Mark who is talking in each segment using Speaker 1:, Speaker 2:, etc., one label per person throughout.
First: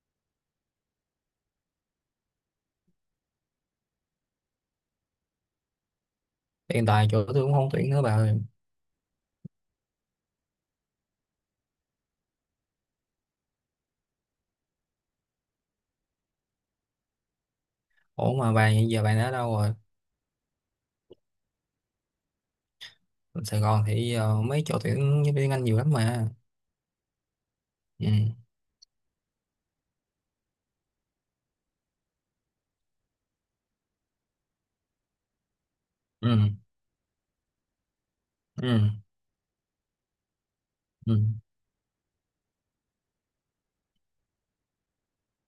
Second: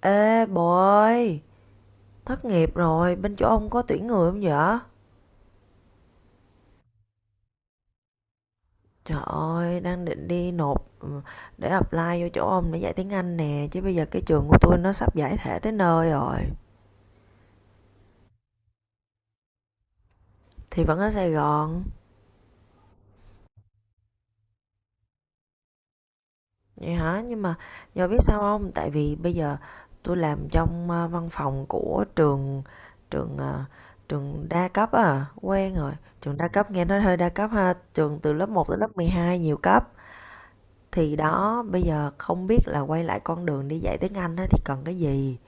Speaker 1: Ê bồ ơi, thất nghiệp rồi, bên chỗ ông có tuyển người không vậy?
Speaker 2: Hiện tại chỗ tôi cũng không tuyển nữa bà ơi.
Speaker 1: Trời ơi, đang định đi nộp để apply vô chỗ ông để dạy tiếng Anh nè, chứ bây giờ cái trường của tôi nó sắp giải thể tới nơi rồi.
Speaker 2: Ủa mà bà hiện giờ đã ở đâu rồi?
Speaker 1: Thì vẫn ở Sài Gòn.
Speaker 2: Sài Gòn thì mấy chỗ tuyển giáo viên Anh nhiều lắm mà.
Speaker 1: Vậy hả? Nhưng mà giờ
Speaker 2: Ừ.
Speaker 1: biết sao không? Tại vì bây giờ tôi làm trong văn phòng của trường, trường ờ, trường đa cấp à, quen rồi. Trường đa
Speaker 2: Ừ.
Speaker 1: cấp nghe nói hơi đa cấp ha, trường từ lớp một tới
Speaker 2: Ừ.
Speaker 1: lớp 12 nhiều cấp. Thì
Speaker 2: Ừ.
Speaker 1: đó, bây giờ không biết là quay lại con đường đi dạy tiếng Anh á thì cần cái gì?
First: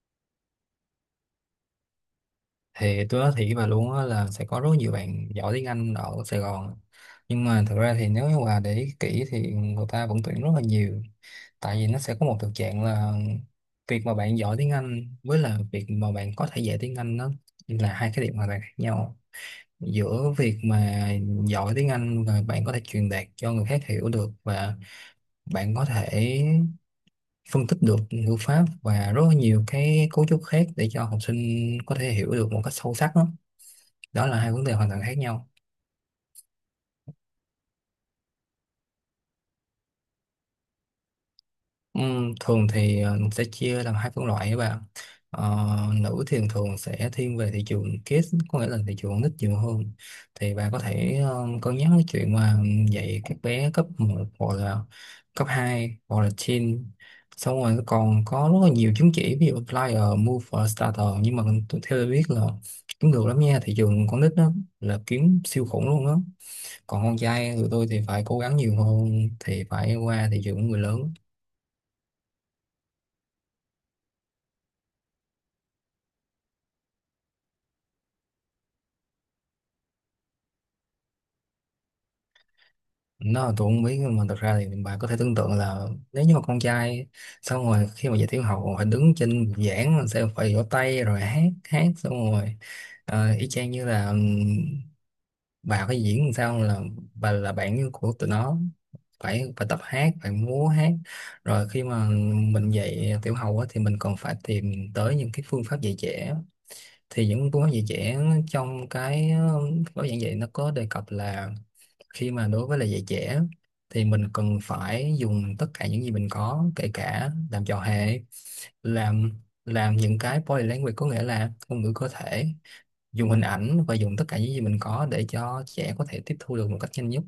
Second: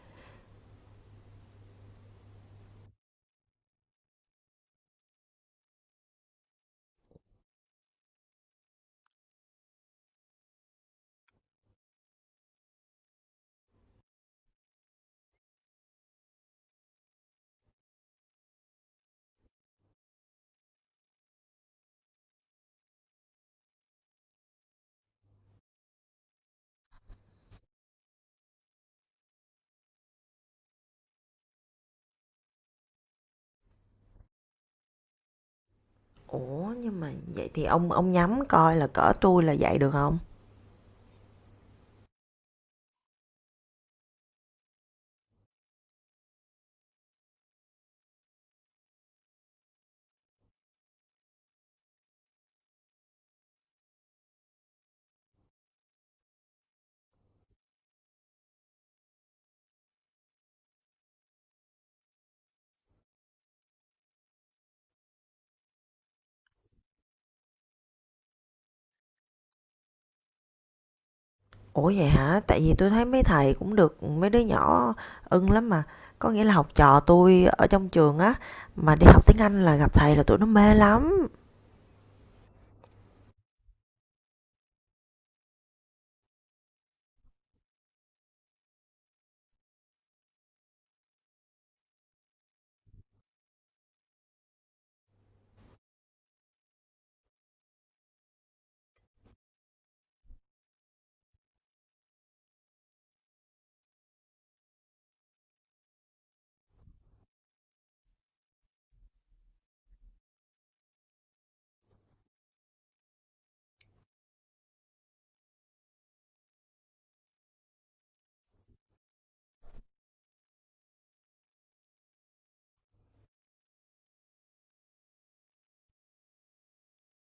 Speaker 2: Thì tôi nói thiệt với bà luôn á, là sẽ có rất nhiều bạn giỏi tiếng Anh ở Sài Gòn, nhưng mà thực ra thì nếu như bà để ý kỹ thì người ta vẫn tuyển rất là nhiều. Tại vì nó sẽ có một thực trạng là việc mà bạn giỏi tiếng Anh với là việc mà bạn có thể dạy tiếng Anh, nó là hai cái điểm hoàn toàn khác nhau. Giữa việc mà giỏi tiếng Anh và bạn có thể truyền đạt cho người khác hiểu được, và bạn có thể phân tích được ngữ pháp và rất là nhiều cái cấu trúc khác để cho học sinh có thể hiểu được một cách sâu sắc đó, đó là hai vấn đề hoàn toàn khác nhau.
Speaker 1: Ủa, nhưng mà vậy thì ông nhắm coi là cỡ tôi là dạy được không?
Speaker 2: Thường thì mình sẽ chia làm hai phân loại các bạn. Ờ, Nữ thì thường sẽ thiên về thị trường kids, có nghĩa là thị trường con nít nhiều hơn. Thì bà có thể cân nhắc cái chuyện mà dạy các bé cấp một, hoặc là cấp hai, hoặc là teen. Xong rồi còn có rất là nhiều chứng chỉ, ví dụ flyer, move và starter, nhưng mà theo tôi biết là kiếm được lắm nha, thị trường con nít đó là kiếm siêu khủng luôn đó. Còn con trai tụi tôi thì phải cố gắng nhiều hơn, thì phải qua thị trường của người lớn.
Speaker 1: Ủa vậy hả? Tại vì tôi thấy mấy thầy cũng được mấy đứa nhỏ ưng lắm mà, có nghĩa là học trò tôi ở trong trường á, mà đi học tiếng Anh là gặp thầy là tụi nó mê lắm.
Speaker 2: Nó tôi không biết, nhưng mà thật ra thì bà có thể tưởng tượng là nếu như mà con trai, xong rồi khi mà dạy tiểu học phải đứng trên giảng rồi sẽ phải vỗ tay rồi hát hát, xong rồi y chang như là, bà phải diễn làm sao là bà là bạn như của tụi nó, phải phải tập hát, phải múa hát. Rồi khi mà mình dạy tiểu học á, thì mình còn phải tìm tới những cái phương pháp dạy trẻ. Thì những phương pháp dạy trẻ trong cái gói giảng dạy, nó có đề cập là khi mà đối với lại dạy trẻ thì mình cần phải dùng tất cả những gì mình có, kể cả làm trò hề, làm làm những cái body language, có nghĩa là ngôn ngữ cơ thể, dùng hình ảnh và dùng tất cả những gì mình có để cho trẻ có thể tiếp thu được một cách nhanh nhất.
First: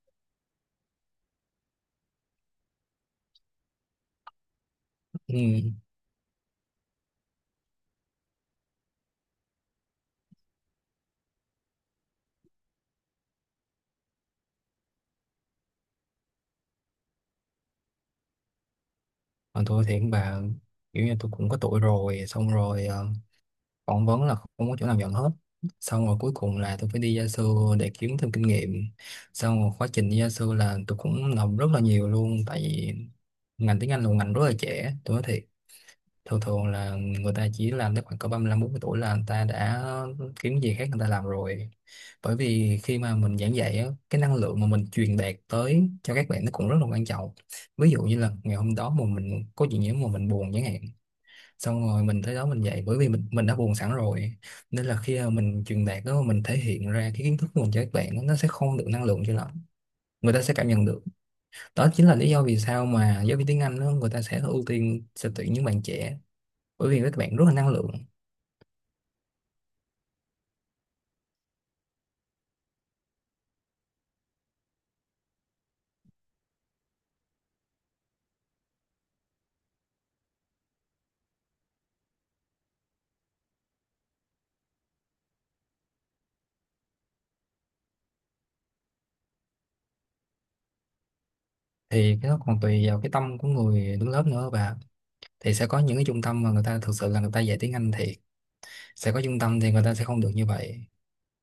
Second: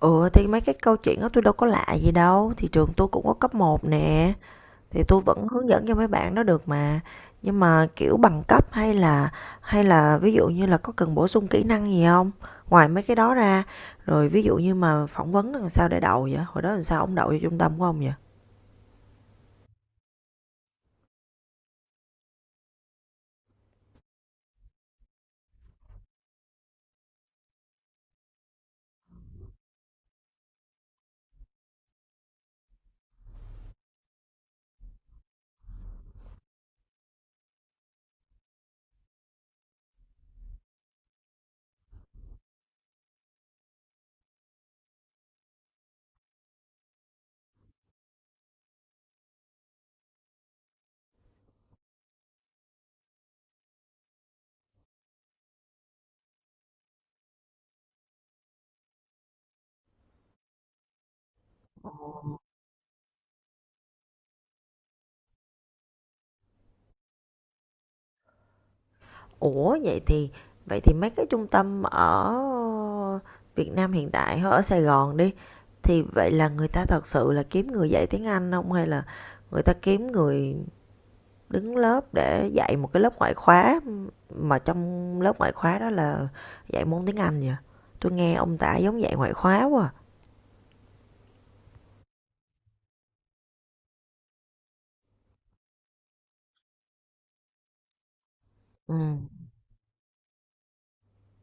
Speaker 1: Ừ, thì mấy cái câu chuyện đó tôi đâu có lạ gì đâu, thì trường tôi cũng có cấp một nè, thì tôi vẫn hướng
Speaker 2: Ừ.
Speaker 1: dẫn cho mấy bạn nó được mà. Nhưng mà kiểu bằng cấp, hay là ví dụ như là có cần bổ sung kỹ năng gì không, ngoài mấy cái đó ra. Rồi ví dụ như mà phỏng vấn làm sao để đậu vậy? Hồi đó làm sao ông đậu cho trung tâm của ông vậy?
Speaker 2: Còn tôi thì cũng bà, kiểu như tôi cũng có tuổi rồi, xong rồi phỏng vấn là không có chỗ nào nhận hết. Xong rồi cuối cùng là tôi phải đi gia sư để kiếm thêm kinh nghiệm. Xong rồi quá trình đi gia sư là tôi cũng làm rất là nhiều luôn, tại vì ngành tiếng Anh là một ngành rất là trẻ, tôi nói thiệt. Thường thường là người ta chỉ làm tới khoảng cỡ 35-40 tuổi là người ta đã kiếm gì khác người ta làm rồi. Bởi vì khi mà mình giảng dạy á, cái năng lượng mà mình truyền đạt tới cho các bạn nó cũng rất là quan trọng. Ví dụ như là ngày hôm đó mà mình có chuyện gì mà mình buồn chẳng hạn, xong rồi mình tới đó mình dạy, bởi vì mình đã buồn sẵn rồi, nên là khi mà mình truyền đạt đó, mình thể hiện ra cái kiến thức của mình cho các bạn đó, nó sẽ không được năng lượng cho lắm, người ta sẽ cảm nhận được. Đó chính là lý do vì sao mà giáo viên tiếng Anh đó, người ta sẽ ưu tiên, sẽ tuyển những bạn trẻ, bởi vì các bạn rất là năng lượng.
Speaker 1: Ủa vậy thì mấy cái trung tâm ở Việt Nam hiện tại ở Sài Gòn đi, thì vậy là người ta thật sự là kiếm người dạy tiếng Anh không, hay là người ta kiếm người đứng lớp để dạy một cái lớp ngoại khóa, mà trong lớp ngoại khóa đó là dạy môn tiếng Anh vậy. Tôi nghe ông tả giống dạy ngoại khóa quá.
Speaker 2: Thì cái đó còn tùy vào cái tâm của người đứng lớp nữa, và thì sẽ có những cái trung tâm mà người ta thực sự là người ta dạy tiếng Anh, thì
Speaker 1: Ừ.
Speaker 2: sẽ có trung tâm thì người ta sẽ không được như vậy.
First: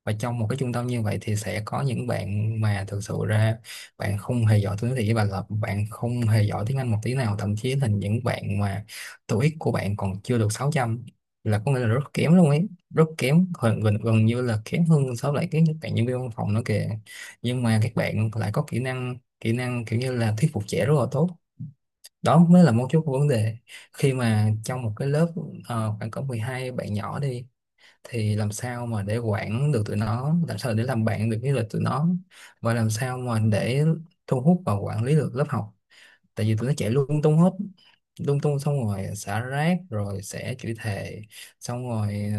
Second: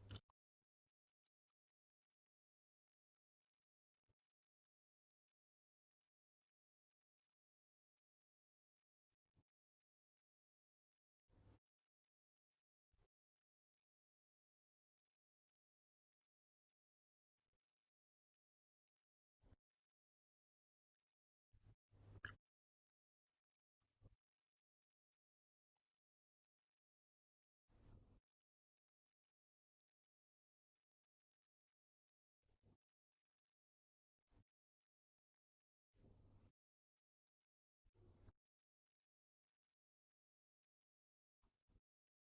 Speaker 2: Và trong một cái trung tâm như vậy thì sẽ có những bạn mà thực sự ra bạn không hề giỏi tiếng Anh một tí nào, thậm chí là những bạn mà TOEIC của bạn còn chưa được 600, là có nghĩa là rất kém luôn ấy, rất kém, gần như là kém hơn so với lại cái bạn nhân viên văn phòng nữa kìa. Nhưng mà các bạn lại có kỹ năng kiểu như là thuyết phục trẻ rất là tốt. Đó mới là mấu chốt của vấn đề. Khi mà trong một cái lớp khoảng cỡ 12 bạn nhỏ đi, thì làm sao mà để quản được tụi nó, làm sao để làm bạn được với lại tụi nó, và làm sao mà để thu hút và quản lý được lớp học. Tại vì tụi nó chạy lung tung hết, lung tung, xong rồi xả rác, rồi sẽ chửi thề. Xong rồi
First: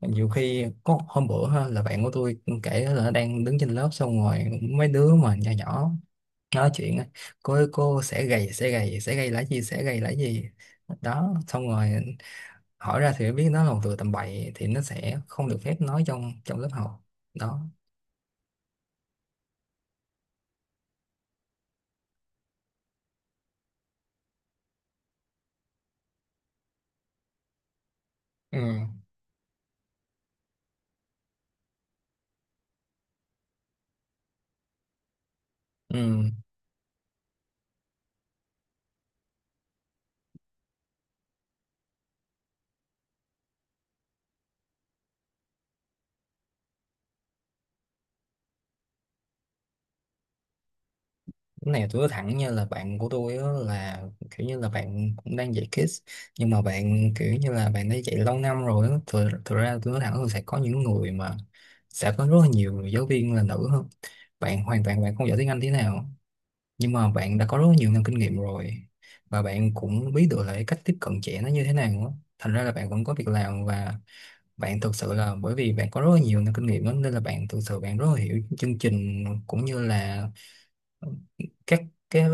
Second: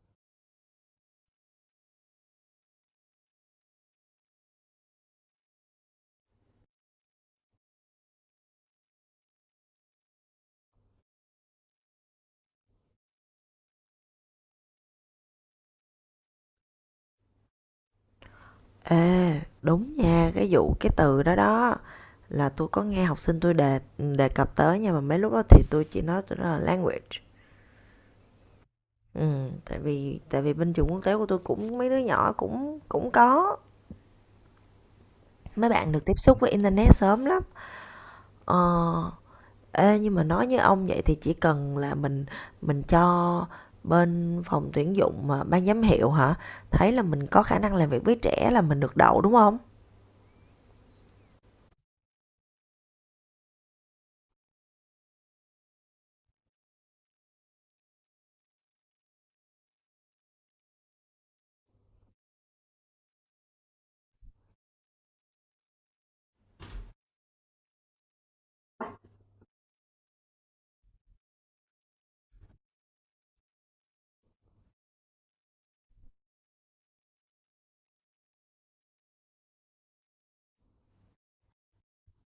Speaker 2: nhiều khi có hôm bữa ha, là bạn của tôi kể là nó đang đứng trên lớp, xong rồi mấy đứa mà nhỏ nhỏ nói chuyện á, "cô ơi, cô sẽ gầy sẽ gầy sẽ gầy là gì, sẽ gầy là gì". Đó, xong rồi hỏi ra thì mới biết nó là một từ tầm bậy, thì nó sẽ không được phép nói trong trong lớp học đó.
Speaker 1: Ê, đúng nha, cái vụ cái từ đó đó, là tôi có nghe học sinh tôi đề đề cập tới, nhưng mà mấy lúc đó thì tôi chỉ nói, tôi nói là language.
Speaker 2: Ừ.
Speaker 1: Ừ, tại vì bên trường quốc tế của tôi cũng mấy đứa nhỏ cũng cũng có mấy bạn được tiếp
Speaker 2: Ừ.
Speaker 1: xúc với internet sớm lắm. Ờ, Ê, nhưng mà nói như ông vậy thì chỉ cần là mình cho bên phòng tuyển dụng mà ban giám hiệu hả? Thấy là mình có khả năng làm việc với trẻ là mình được đậu đúng không?
Speaker 2: Cái này tôi nói thẳng, như là bạn của tôi á, là kiểu như là bạn cũng đang dạy kids, nhưng mà bạn kiểu như là bạn đã dạy lâu năm rồi á. Thực ra tôi nói thẳng là sẽ có những người mà sẽ có rất là nhiều giáo viên là nữ hơn, bạn hoàn toàn bạn không giỏi tiếng Anh thế nào, nhưng mà bạn đã có rất nhiều năm kinh nghiệm rồi, và bạn cũng biết được là cái cách tiếp cận trẻ nó như thế nào á. Thành ra là bạn vẫn có việc làm, và bạn thực sự là bởi vì bạn có rất là nhiều năm kinh nghiệm đó, nên là bạn thực sự bạn rất là hiểu chương trình, cũng như là ờ, các cái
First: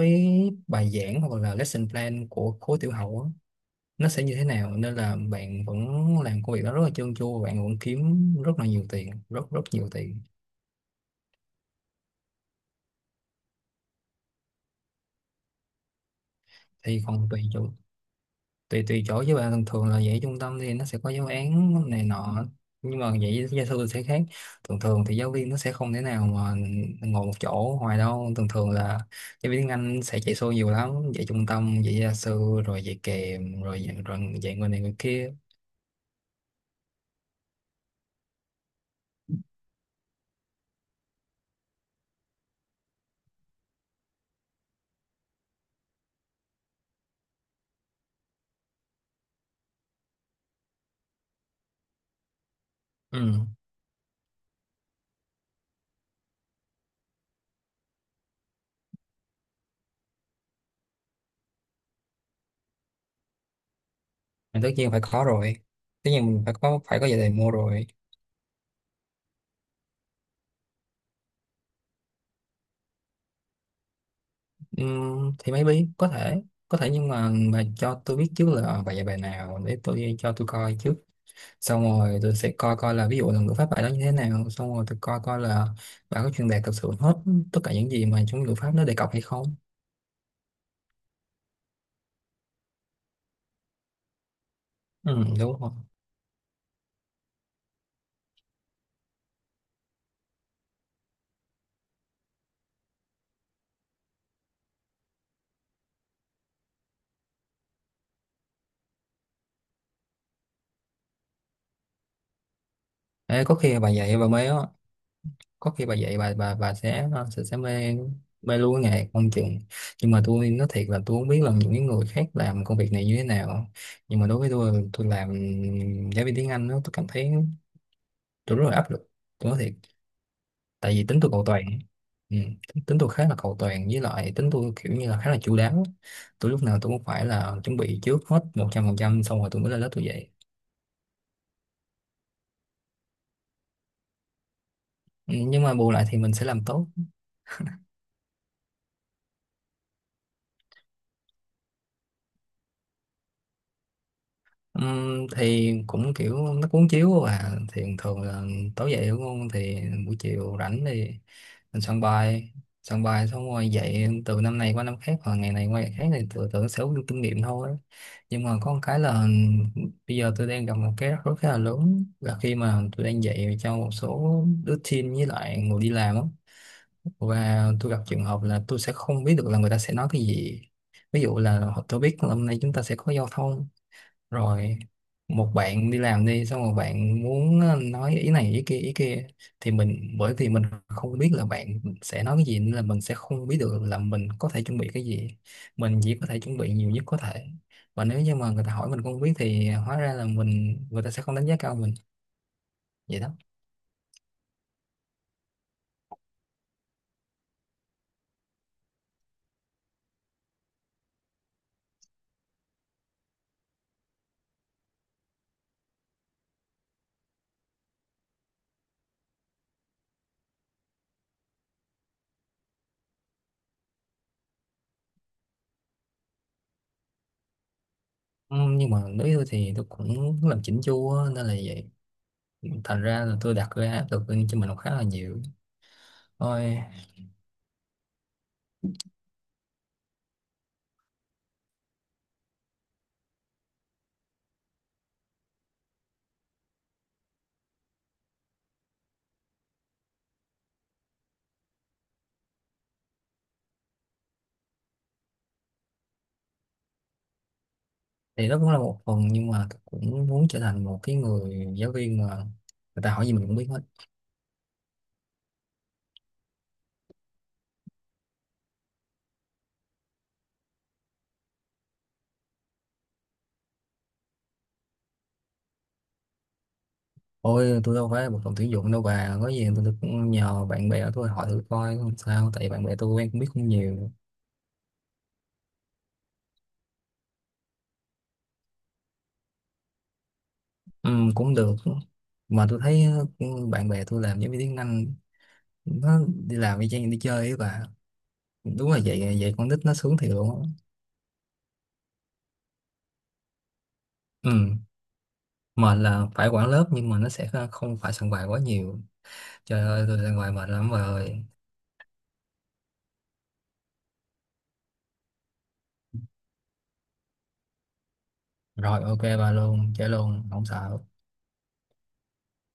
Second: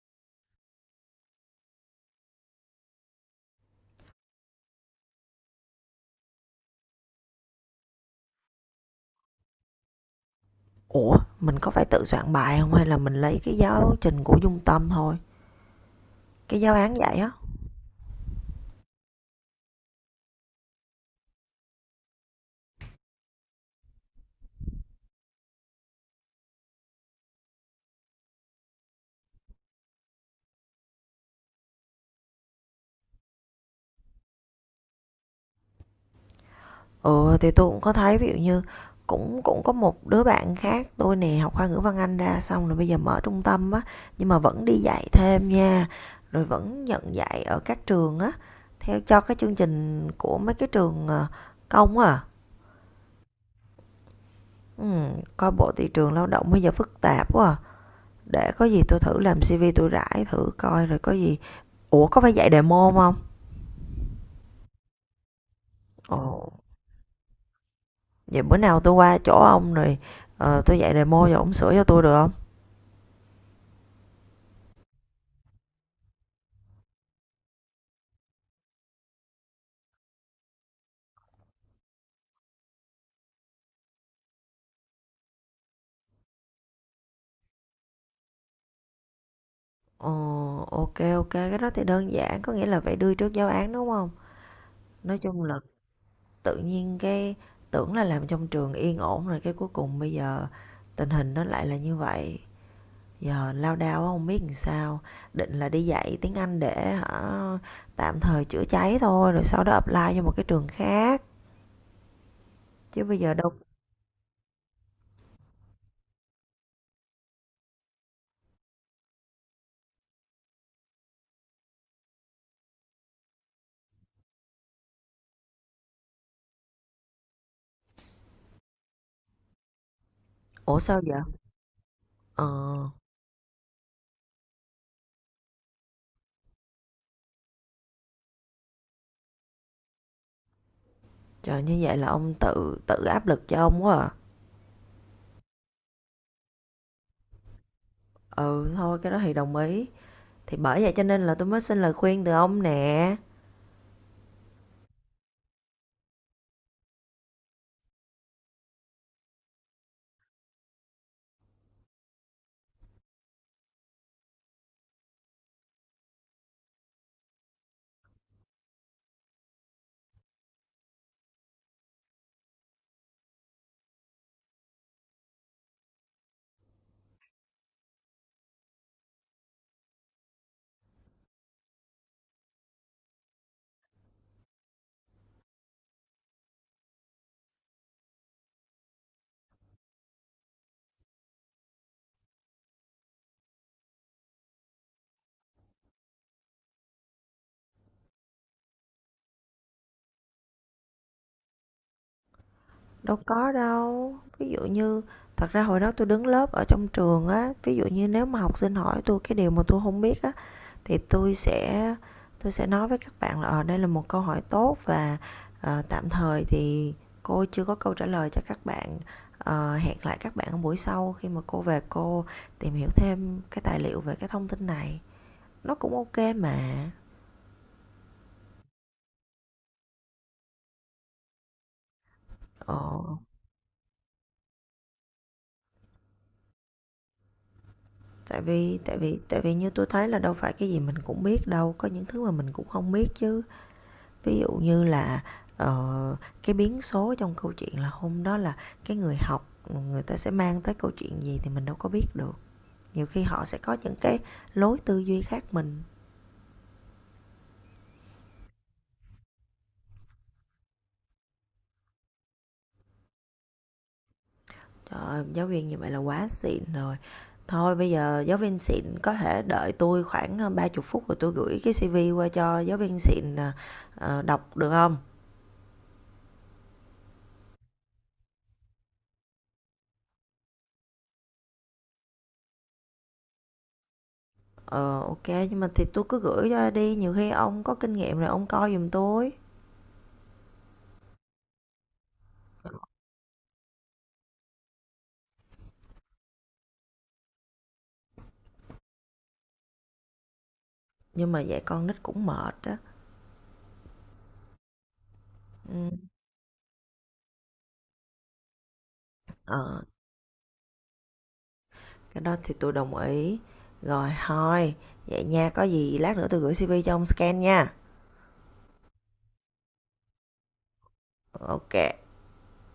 Speaker 2: bài giảng hoặc là lesson plan của khối tiểu học á, nó sẽ như thế nào, nên là bạn vẫn làm công việc đó rất là trơn tru, bạn vẫn kiếm rất là nhiều tiền, rất rất nhiều tiền.
Speaker 1: Ủa, mình có phải tự soạn bài không hay là mình lấy cái giáo trình của Dung Tâm thôi? Cái giáo án
Speaker 2: Thì
Speaker 1: vậy
Speaker 2: còn
Speaker 1: á.
Speaker 2: tùy chỗ, tùy tùy chỗ với bạn. Thường thường là dạy trung tâm thì nó sẽ có giáo án này nọ, nhưng mà dạy gia sư thì sẽ khác. Thường thường thì giáo viên nó sẽ không thể nào mà ngồi một chỗ hoài đâu, thường thường là giáo viên tiếng Anh sẽ chạy xô nhiều lắm, dạy trung tâm, dạy gia sư, rồi dạy kèm, rồi dạy người này người kia.
Speaker 1: Ừ, thì tôi cũng có thấy ví dụ như cũng cũng có một đứa bạn khác tôi nè học khoa ngữ văn Anh ra, xong rồi bây giờ mở trung tâm á, nhưng mà vẫn đi dạy thêm nha, rồi vẫn nhận dạy ở các trường á, theo cho cái chương trình của mấy cái trường công á.
Speaker 2: Ừ.
Speaker 1: Ừ, coi bộ thị trường lao động bây giờ phức tạp quá à. Để có gì tôi thử làm CV tôi rải thử coi rồi có gì. Ủa có phải dạy demo không?
Speaker 2: Thì tất nhiên phải có rồi, tất nhiên mình
Speaker 1: Ồ,
Speaker 2: phải có dạy đề mua rồi.
Speaker 1: vậy bữa nào tôi qua chỗ ông rồi, tôi dạy demo cho ông sửa cho tôi được không?
Speaker 2: Thì maybe có thể, có thể, nhưng mà cho tôi biết trước là bài dạy bài nào để tôi, cho tôi coi trước, xong rồi tôi sẽ coi coi là ví dụ là ngữ pháp bài đó như thế nào, xong rồi tôi coi coi là bạn có truyền đạt thực sự hết tất cả những gì mà trong ngữ pháp nó đề cập hay không.
Speaker 1: Ờ, ok, ok, cái đó thì đơn giản, có nghĩa là phải đưa trước giáo án, đúng không? Nói
Speaker 2: Ừ,
Speaker 1: chung
Speaker 2: đúng
Speaker 1: là
Speaker 2: rồi.
Speaker 1: tự nhiên cái, tưởng là làm trong trường yên ổn rồi cái cuối cùng bây giờ tình hình nó lại là như vậy. Giờ lao đao quá không biết làm sao, định là đi dạy tiếng Anh để hả, tạm thời chữa cháy thôi rồi sau đó apply cho một cái trường khác, chứ bây giờ
Speaker 2: Ê,
Speaker 1: đâu.
Speaker 2: có khi bà dạy bà mê á, có khi bà dạy bà sẽ, sẽ mê, mê luôn cái nghề không chừng. Nhưng mà tôi nói thiệt là tôi không biết là những cái người khác làm công việc này như thế nào, nhưng mà đối với tôi làm giáo viên tiếng Anh đó, tôi cảm thấy tôi rất là áp lực, tôi nói thiệt.
Speaker 1: Ủa
Speaker 2: Tại
Speaker 1: sao
Speaker 2: vì
Speaker 1: vậy?
Speaker 2: tính tôi cầu toàn. Ừ.
Speaker 1: Ờ,
Speaker 2: Tính tôi khá là cầu toàn, với lại tính tôi kiểu như là khá là chu đáo, tôi lúc nào tôi cũng phải là chuẩn bị trước hết 100%, xong rồi tôi mới lên lớp tôi dạy.
Speaker 1: Trời, như vậy là ông tự tự áp lực cho ông quá à.
Speaker 2: Ừ, nhưng mà bù lại thì mình sẽ làm tốt.
Speaker 1: Ừ, thôi cái đó thì đồng ý. Thì bởi vậy cho nên là tôi mới xin lời khuyên từ ông nè.
Speaker 2: Thì cũng kiểu nó cuốn chiếu, và thì thường là tối dậy đúng không, thì buổi chiều rảnh thì mình soạn bài, soạn bài xong rồi dạy từ năm này qua năm khác, hoặc ngày này qua ngày khác, thì tự tưởng sẽ có kinh nghiệm thôi. Nhưng mà có một cái là bây giờ tôi đang gặp một cái rắc rối khá là lớn, là khi mà tôi đang dạy cho một số đứa teen với lại người đi làm á, và tôi gặp trường hợp là tôi sẽ không biết được là người ta sẽ nói cái gì. Ví dụ là tôi biết là hôm nay chúng ta sẽ có giao thông, rồi một bạn đi làm đi, xong rồi bạn muốn nói ý này ý kia ý kia, thì mình, bởi vì mình không biết là bạn sẽ nói cái gì, nên là mình sẽ không biết được là mình có thể chuẩn bị cái gì, mình chỉ có thể chuẩn bị nhiều nhất có thể. Và nếu như mà người ta hỏi mình không biết thì hóa ra là mình, người ta sẽ không đánh giá cao mình.
Speaker 1: Đâu
Speaker 2: Vậy đó.
Speaker 1: có đâu. Ví dụ như, thật ra hồi đó tôi đứng lớp ở trong trường á, ví dụ như nếu mà học sinh hỏi tôi cái điều mà tôi không biết á, thì tôi sẽ nói với các bạn là đây là một câu hỏi tốt, và tạm thời thì cô chưa có câu trả lời cho các bạn. Hẹn lại các bạn ở buổi sau khi mà cô về, cô tìm hiểu thêm cái tài liệu về cái thông tin này. Nó cũng ok mà.
Speaker 2: Ừ, nhưng mà đối với tôi thì tôi cũng làm chỉnh chu á, nên là vậy,
Speaker 1: Ờ.
Speaker 2: thành ra là tôi đặt ra áp lực lên cho mình cũng khá là nhiều thôi.
Speaker 1: Tại vì như tôi thấy là đâu phải cái gì mình cũng biết đâu, có những thứ mà mình cũng không biết chứ. Ví dụ như là, ờ, cái biến số trong câu chuyện là hôm đó là cái người học, người ta sẽ mang tới câu chuyện gì thì mình đâu có biết được. Nhiều khi họ sẽ có những cái lối tư duy khác mình.
Speaker 2: Thì nó cũng là một phần, nhưng mà cũng muốn trở thành một cái người giáo viên mà người ta hỏi gì mình cũng biết hết.
Speaker 1: Trời ơi, giáo viên như vậy là quá xịn rồi. Thôi bây giờ giáo viên xịn có thể đợi tôi khoảng, ờ, ba 30 phút rồi tôi gửi cái CV qua cho giáo viên xịn, đọc được không?
Speaker 2: Ôi, tôi đâu phải một phòng tuyển dụng đâu bà, có gì tôi cũng nhờ bạn bè của tôi hỏi thử coi, không sao, tại bạn bè tôi quen cũng biết không nhiều.
Speaker 1: Ờ, OK, nhưng mà thì tôi cứ gửi cho đi, nhiều khi ông có kinh nghiệm rồi ông coi giùm tôi.
Speaker 2: Ừ, cũng được. Mà tôi thấy, ừ, bạn bè tôi làm giáo viên tiếng Anh, nó đi làm y chang đi chơi ấy bà, đúng là vậy, vậy con nít nó sướng thiệt luôn á.
Speaker 1: Nhưng mà dạy con nít cũng mệt đó.
Speaker 2: Ừ.
Speaker 1: Ừ.
Speaker 2: Mệt là phải quản lớp, nhưng mà nó sẽ không phải soạn bài quá nhiều. Trời
Speaker 1: Ờ,
Speaker 2: ơi, tôi soạn bài mệt lắm bà ơi.
Speaker 1: cái đó thì tôi đồng ý. Rồi thôi, vậy nha, có gì lát nữa tôi gửi CV cho ông scan nha.
Speaker 2: Rồi, ok bà, luôn chơi luôn không sợ.
Speaker 1: Ok.